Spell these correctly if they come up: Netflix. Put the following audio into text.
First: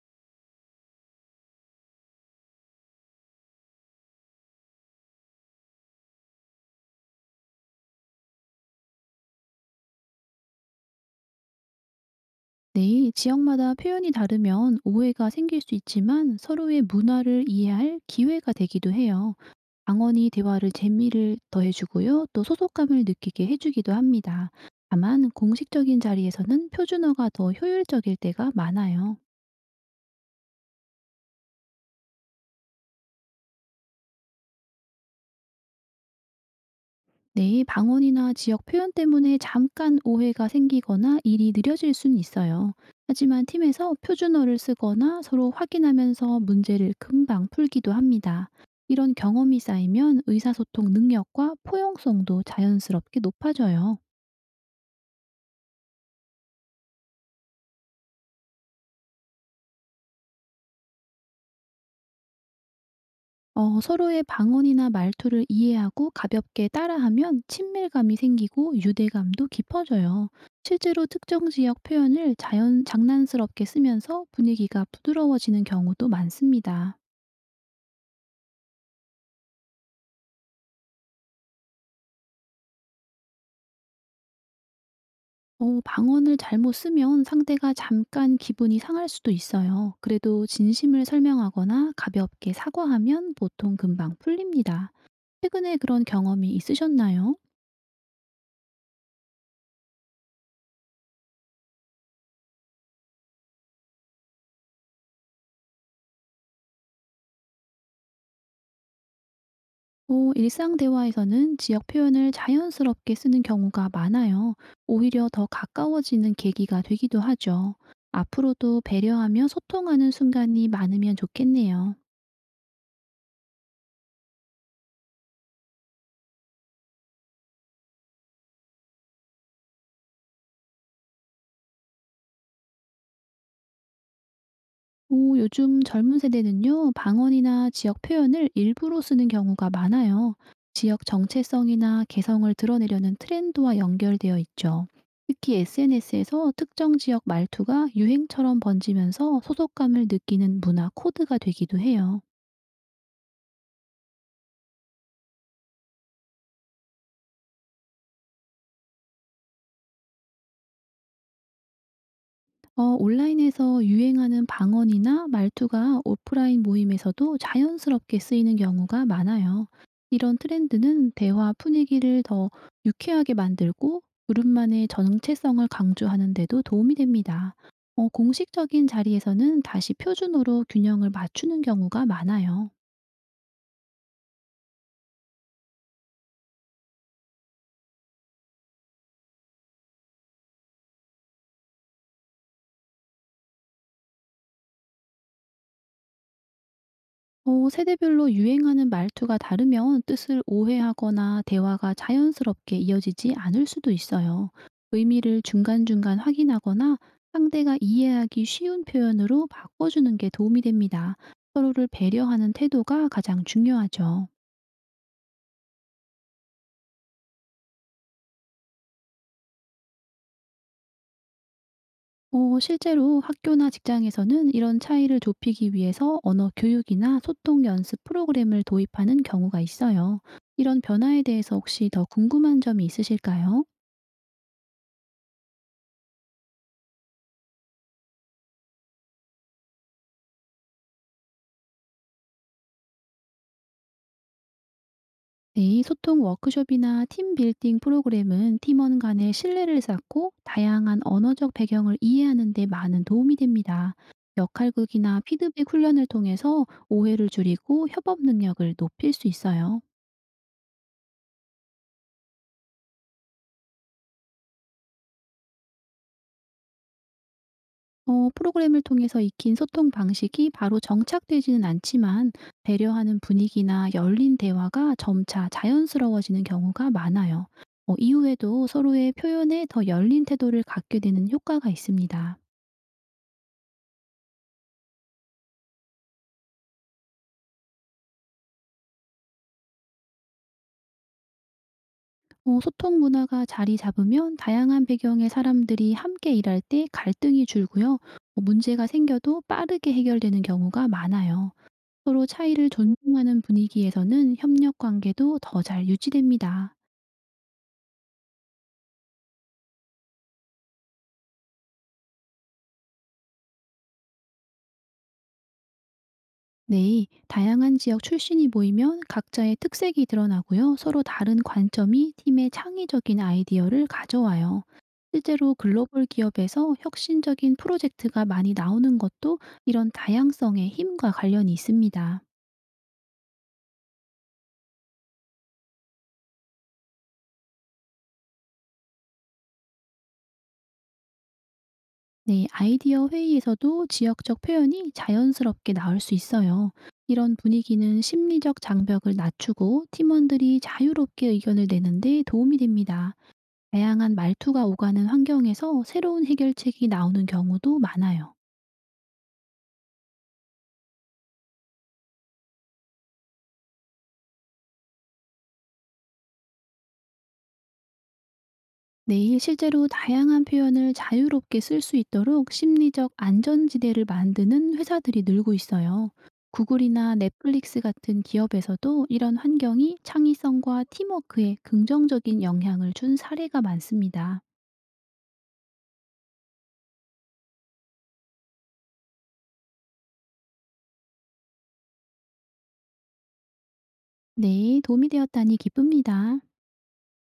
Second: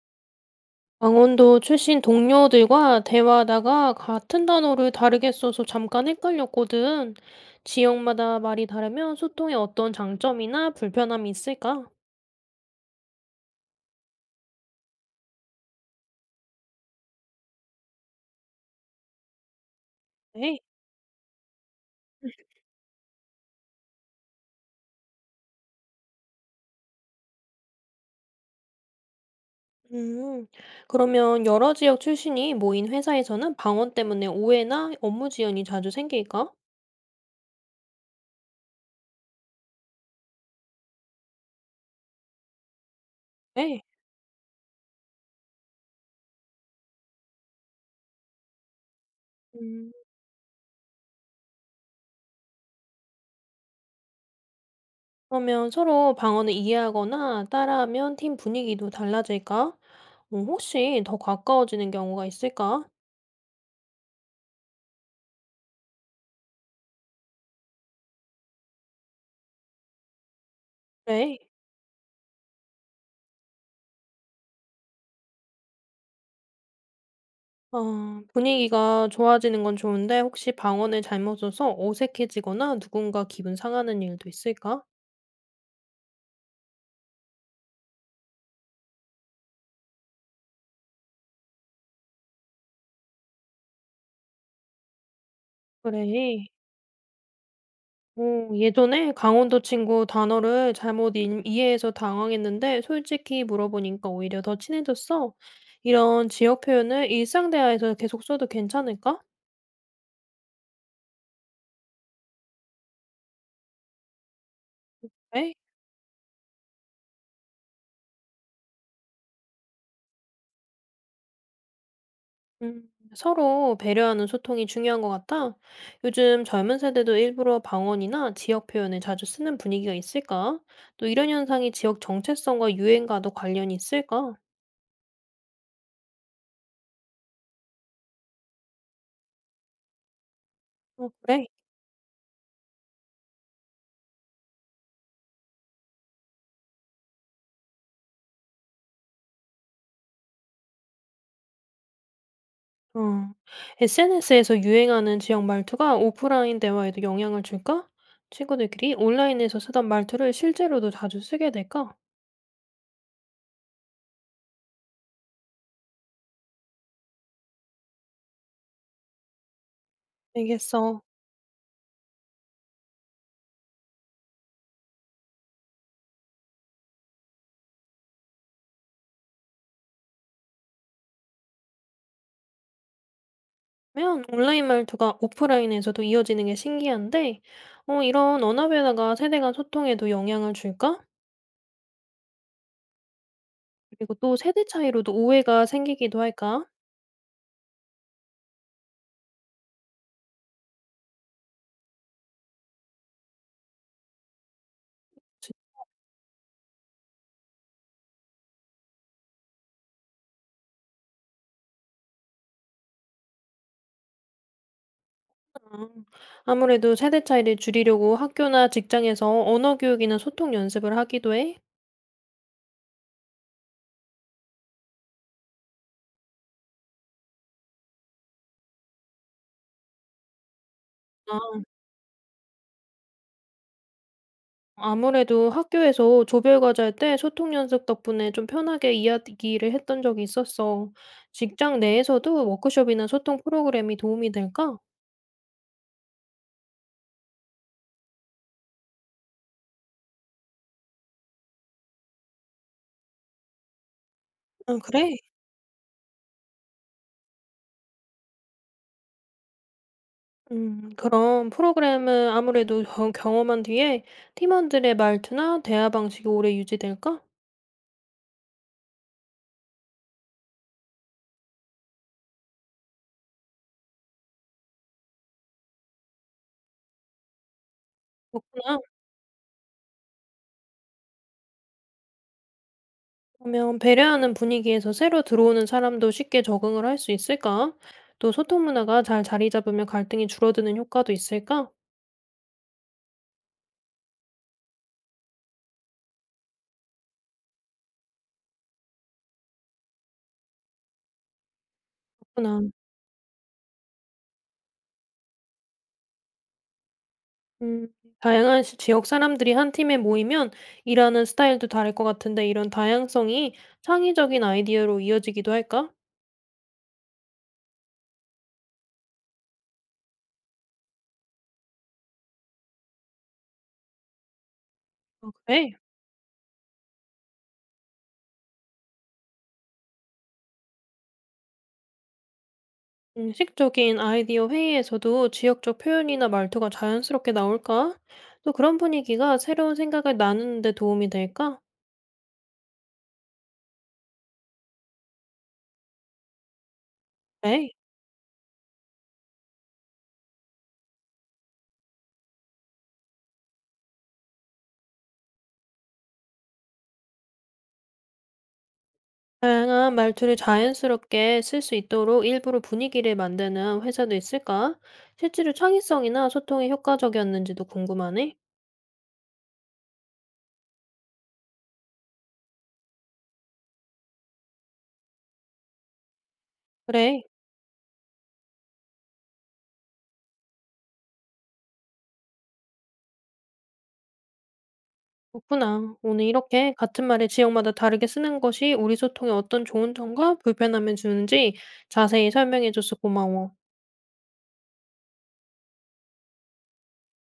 강원도 출신 동료들과 대화하다가 같은 단어를 다르게 써서 잠깐 헷갈렸거든. 지역마다 말이 다르면 소통에 어떤 장점이나 불편함이 있을까? 네, 지역마다 표현이 다르면 오해가 생길 수 있지만 서로의 문화를 이해할 기회가 되기도 해요. 방언이 네. 대화를 재미를 더해주고요. 또 소속감을 느끼게 해주기도 합니다. 다만 공식적인 자리에서는 표준어가 더 효율적일 때가 많아요. 음, 그러면 여러 지역 출신이 모인 회사에서는 방언 때문에 오해나 업무 지연이 자주 생길까? 네, 방언이나 지역 표현 때문에 잠깐 오해가 생기거나 일이 느려질 순 있어요. 하지만 네. 팀에서 표준어를 쓰거나 서로 확인하면서 문제를 금방 풀기도 합니다. 이런 경험이 음, 쌓이면 의사소통 능력과 포용성도 자연스럽게 높아져요. 그러면 서로 방언을 이해하거나 따라하면 팀 분위기도 달라질까? 혹시 더 가까워지는 경우가 있을까? 서로의 방언이나 말투를 이해하고 가볍게 따라하면 친밀감이 생기고 유대감도 깊어져요. 실제로 네. 특정 지역 표현을 자연 장난스럽게 쓰면서 분위기가 부드러워지는 경우도 많습니다. 아, 분위기가 좋아지는 건 좋은데 혹시 방언을 잘못 써서 어색해지거나 누군가 기분 상하는 일도 있을까? 방언을 잘못 쓰면 상대가 잠깐 기분이 상할 수도 있어요. 그래도 진심을 설명하거나 가볍게 사과하면 보통 금방 풀립니다. 최근에 그런 그래. 경험이 있으셨나요? 어, 예전에 강원도 친구 단어를 잘못 이해해서 당황했는데 솔직히 물어보니까 오히려 더 친해졌어. 이런 지역 표현을 일상 대화에서 계속 써도 괜찮을까? 일상 대화에서는 지역 표현을 자연스럽게 쓰는 경우가 많아요. 오히려 더 가까워지는 계기가 되기도 하죠. 앞으로도 배려하며 소통하는 순간이 많으면 좋겠네요. 음, 서로 배려하는 소통이 중요한 것 같아. 요즘 젊은 세대도 일부러 방언이나 지역 표현을 자주 쓰는 분위기가 있을까? 또 이런 현상이 지역 정체성과 유행과도 관련이 있을까? 오, 요즘 젊은 세대는요, 방언이나 지역 표현을 일부러 쓰는 경우가 많아요. 지역 어, 그래. 정체성이나 개성을 드러내려는 트렌드와 연결되어 있죠. 특히 SNS에서 특정 지역 말투가 유행처럼 번지면서 소속감을 느끼는 문화 코드가 되기도 해요. 어. SNS에서 유행하는 지역 말투가 오프라인 대화에도 영향을 줄까? 친구들끼리 온라인에서 쓰던 말투를 실제로도 자주 쓰게 될까? 온라인에서 유행하는 방언이나 말투가 오프라인 모임에서도 자연스럽게 쓰이는 경우가 많아요. 이런 알겠어. 트렌드는 대화 분위기를 더 유쾌하게 만들고 그룹만의 정체성을 강조하는 데도 도움이 됩니다. 공식적인 자리에서는 다시 표준어로 균형을 맞추는 경우가 많아요. 면 온라인 말투가 오프라인에서도 이어지는 게 신기한데, 이런 언어 변화가 세대 간 소통에도 영향을 줄까? 그리고 또 세대 차이로도 오해가 생기기도 할까? 세대별로 유행하는 말투가 다르면 뜻을 오해하거나 대화가 자연스럽게 이어지지 않을 수도 있어요. 의미를 중간중간 확인하거나 상대가 이해하기 쉬운 표현으로 바꿔주는 게 도움이 됩니다. 서로를 배려하는 태도가 가장 중요하죠. 아, 아무래도 세대 차이를 줄이려고 학교나 직장에서 언어 교육이나 소통 연습을 하기도 해. 실제로 학교나 직장에서는 이런 차이를 좁히기 위해서 언어 교육이나 소통 연습 프로그램을 도입하는 경우가 있어요. 이런 변화에 대해서 아, 혹시 더 궁금한 점이 있으실까요? 아무래도 학교에서 조별 과제할 때 소통 연습 덕분에 좀 편하게 이야기를 했던 적이 있었어. 직장 내에서도 워크숍이나 소통 프로그램이 도움이 될까? 네, 소통 워크숍이나 팀 빌딩 프로그램은 팀원 간의 신뢰를 쌓고 다양한 언어적 배경을 이해하는 데 많은 도움이 됩니다. 아, 그래? 역할극이나 피드백 훈련을 통해서 오해를 줄이고 협업 능력을 높일 수 있어요. 그럼 프로그램은 아무래도 경험한 뒤에 팀원들의 말투나 대화 방식이 오래 유지될까? 프로그램을 통해서 익힌 소통 방식이 바로 정착되지는 않지만 배려하는 분위기나 열린 대화가 점차 자연스러워지는 경우가 많아요. 이후에도 그렇구나. 서로의 표현에 더 열린 태도를 갖게 되는 효과가 있습니다. 그러면 배려하는 분위기에서 새로 들어오는 사람도 쉽게 적응을 할 수 있을까? 또 소통 문화가 잘 자리 잡으면 갈등이 줄어드는 효과도 있을까? 소통 문화가 자리 잡으면 다양한 배경의 사람들이 함께 일할 때 갈등이 줄고요. 문제가 생겨도 빠르게 해결되는 경우가 많아요. 서로 그렇구나. 차이를 존중하는 분위기에서는 협력 관계도 더 잘 유지됩니다. 음, 다양한 지역 사람들이 한 팀에 모이면 일하는 스타일도 다를 것 같은데 이런 다양성이 창의적인 아이디어로 이어지기도 할까? 네, 다양한 지역 출신이 모이면 각자의 특색이 드러나고요. 서로 다른 관점이 팀의 창의적인 아이디어를 가져와요. 아, 실제로 그래? 글로벌 기업에서 혁신적인 프로젝트가 많이 나오는 것도 이런 다양성의 힘과 관련이 있습니다. 공식적인 아이디어 회의에서도 지역적 표현이나 말투가 자연스럽게 나올까? 또 그런 분위기가 새로운 생각을 나누는 데 도움이 될까? 네, 아이디어 회의에서도 지역적 표현이 자연스럽게 나올 수 있어요. 이런 그래. 분위기는 심리적 장벽을 낮추고 팀원들이 자유롭게 의견을 내는데 도움이 됩니다. 다양한 말투가 오가는 환경에서 새로운 해결책이 나오는 경우도 많아요. 다양한 말투를 자연스럽게 쓸 수 있도록 일부러 분위기를 만드는 회사도 있을까? 실제로 창의성이나 소통이 효과적이었는지도 궁금하네. 네, 실제로 다양한 표현을 자유롭게 쓸 수 있도록 심리적 안전지대를 만드는 회사들이 늘고 있어요. 구글이나 그래, 넷플릭스 같은 기업에서도 이런 환경이 창의성과 팀워크에 긍정적인 영향을 준 사례가 많습니다. 그렇구나. 오늘 이렇게 같은 말을 지역마다 다르게 쓰는 것이 우리 소통에 어떤 좋은 점과 불편함을 주는지 자세히 설명해줘서 고마워. 네, 도움이 되었다니 기쁩니다.